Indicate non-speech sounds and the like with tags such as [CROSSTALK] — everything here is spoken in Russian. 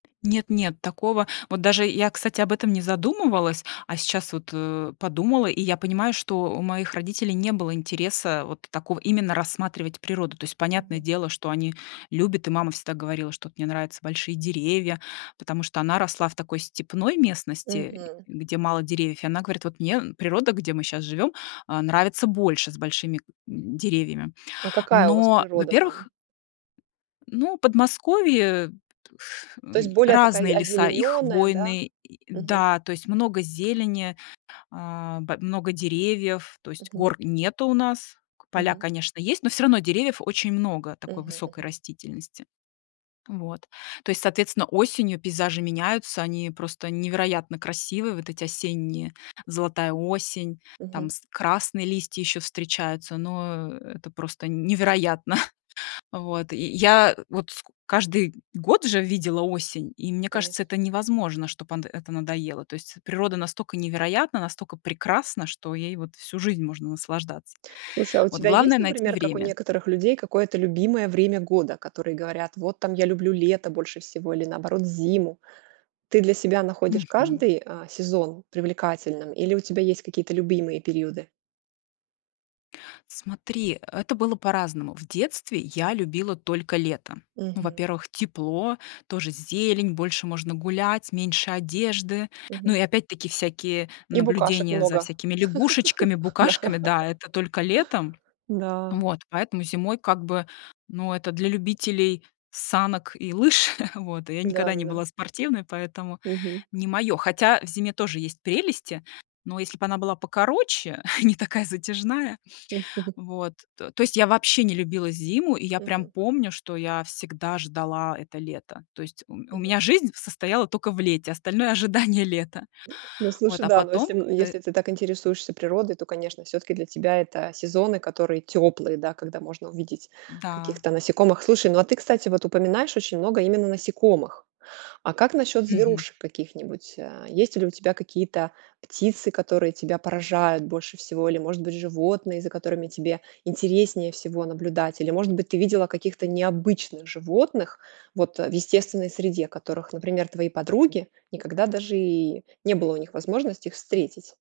Нет-нет, такого вот даже я, кстати, об этом не задумывалась, а сейчас вот, э, подумала, и я понимаю, что у моих родителей не было интереса вот такого именно рассматривать природу. То есть, понятное Мгм. дело, что они любят, и мама всегда говорила, что вот: "Мне нравятся большие деревья", потому что она росла в такой степной местности, Мгм. где мало деревьев. И она говорит: "Вот мне, м, природа, где мы щас живём, а, нравится больше, с большими, м, деревьями". А какая у вас Но, природа во-первых, там? ну, Подмосковье ф То есть, м, более такая разные о леса, и озелененная, да? хвойные, и Мгм. да, то есть много зелени, а, б много деревьев, то есть Мгм. гор нету у нас к поля, Мгм. конечно, есть, но всё равно деревьев очень много такой Мгм высокой мгм. растительности. Вот, то есть, соответственно, осенью пейзажи меняются, они просто невероятно красивые, вот эти осенние золотая осень, там Мгм. с красные листья ещё встречаются, но, это просто невероятно. [CHUCKLES] Вот, и я вот ско каждый год же видела осень, и мне Конечно. кажется, это невозможно, чтоб ант это надоело. То есть, природа настолько невероятна, настолько прекрасна, что ей вот всю жизнь можно наслаждаться. Слушай, а у Вот тебя главное есть, найти например, как у время. некоторых людей, какое-то любимое время года, которые говорят, вот там я люблю лето больше всего или наоборот зиму? Ты для себя находишь Мгм. каждый, а, сезон привлекательным или у тебя есть какие-то любимые периоды? Смотри, это было по-разному. В детстве, я любила только лето. Ну. Мгм. Во-первых, тепло, тоже зелень, больше можно гулять, меньше одежды. Ну Мгм. и опять-таки всякие И букашек наблюдения за много. всякими лягушечками, [LAUGHS] Да. букашками. Да, это только летом. Да. Вот, поэтому зимой как бы, ну, это для любителей санок и лыж. [CHUCKLES] Вот, я никогда не Да-да-да. была спортивной, поэтому Мгм. не моё. Хотя, в зиме тоже есть прелести, но если б она была покороче, [CHUCKLES] не такая затяжная, М. [CHUCKLES] вот. То то есть я вообще не любила зиму, и я прям Мгм. помню, что я всегда ждала это лето. То есть у м у Мгм. меня жизнь состояла тока в лете, остальное ожидание лета. Ну Вот, слушай, а, да, ну если, потом м, как-то если ты так интересуешься природой, то, конечно, всё-таки для тебя это сезоны, которые теплые, да, когда можно увидеть Да. каких-то насекомых. Слушай, ну, а ты, кстати, вот упоминаешь очень много именно насекомых. А как насчет Мгм. зверушек каких-нибудь? А есть ли у тебя какие-то птицы, которые тебя поражают больше всего? Или, может быть, животные, за которыми тебе интереснее всего наблюдать? Или, может быть, ты видела каких-то необычных животных, вот, а в естественной среде которых, например, твои подруги никогда даже и не было у них возможности их встретить.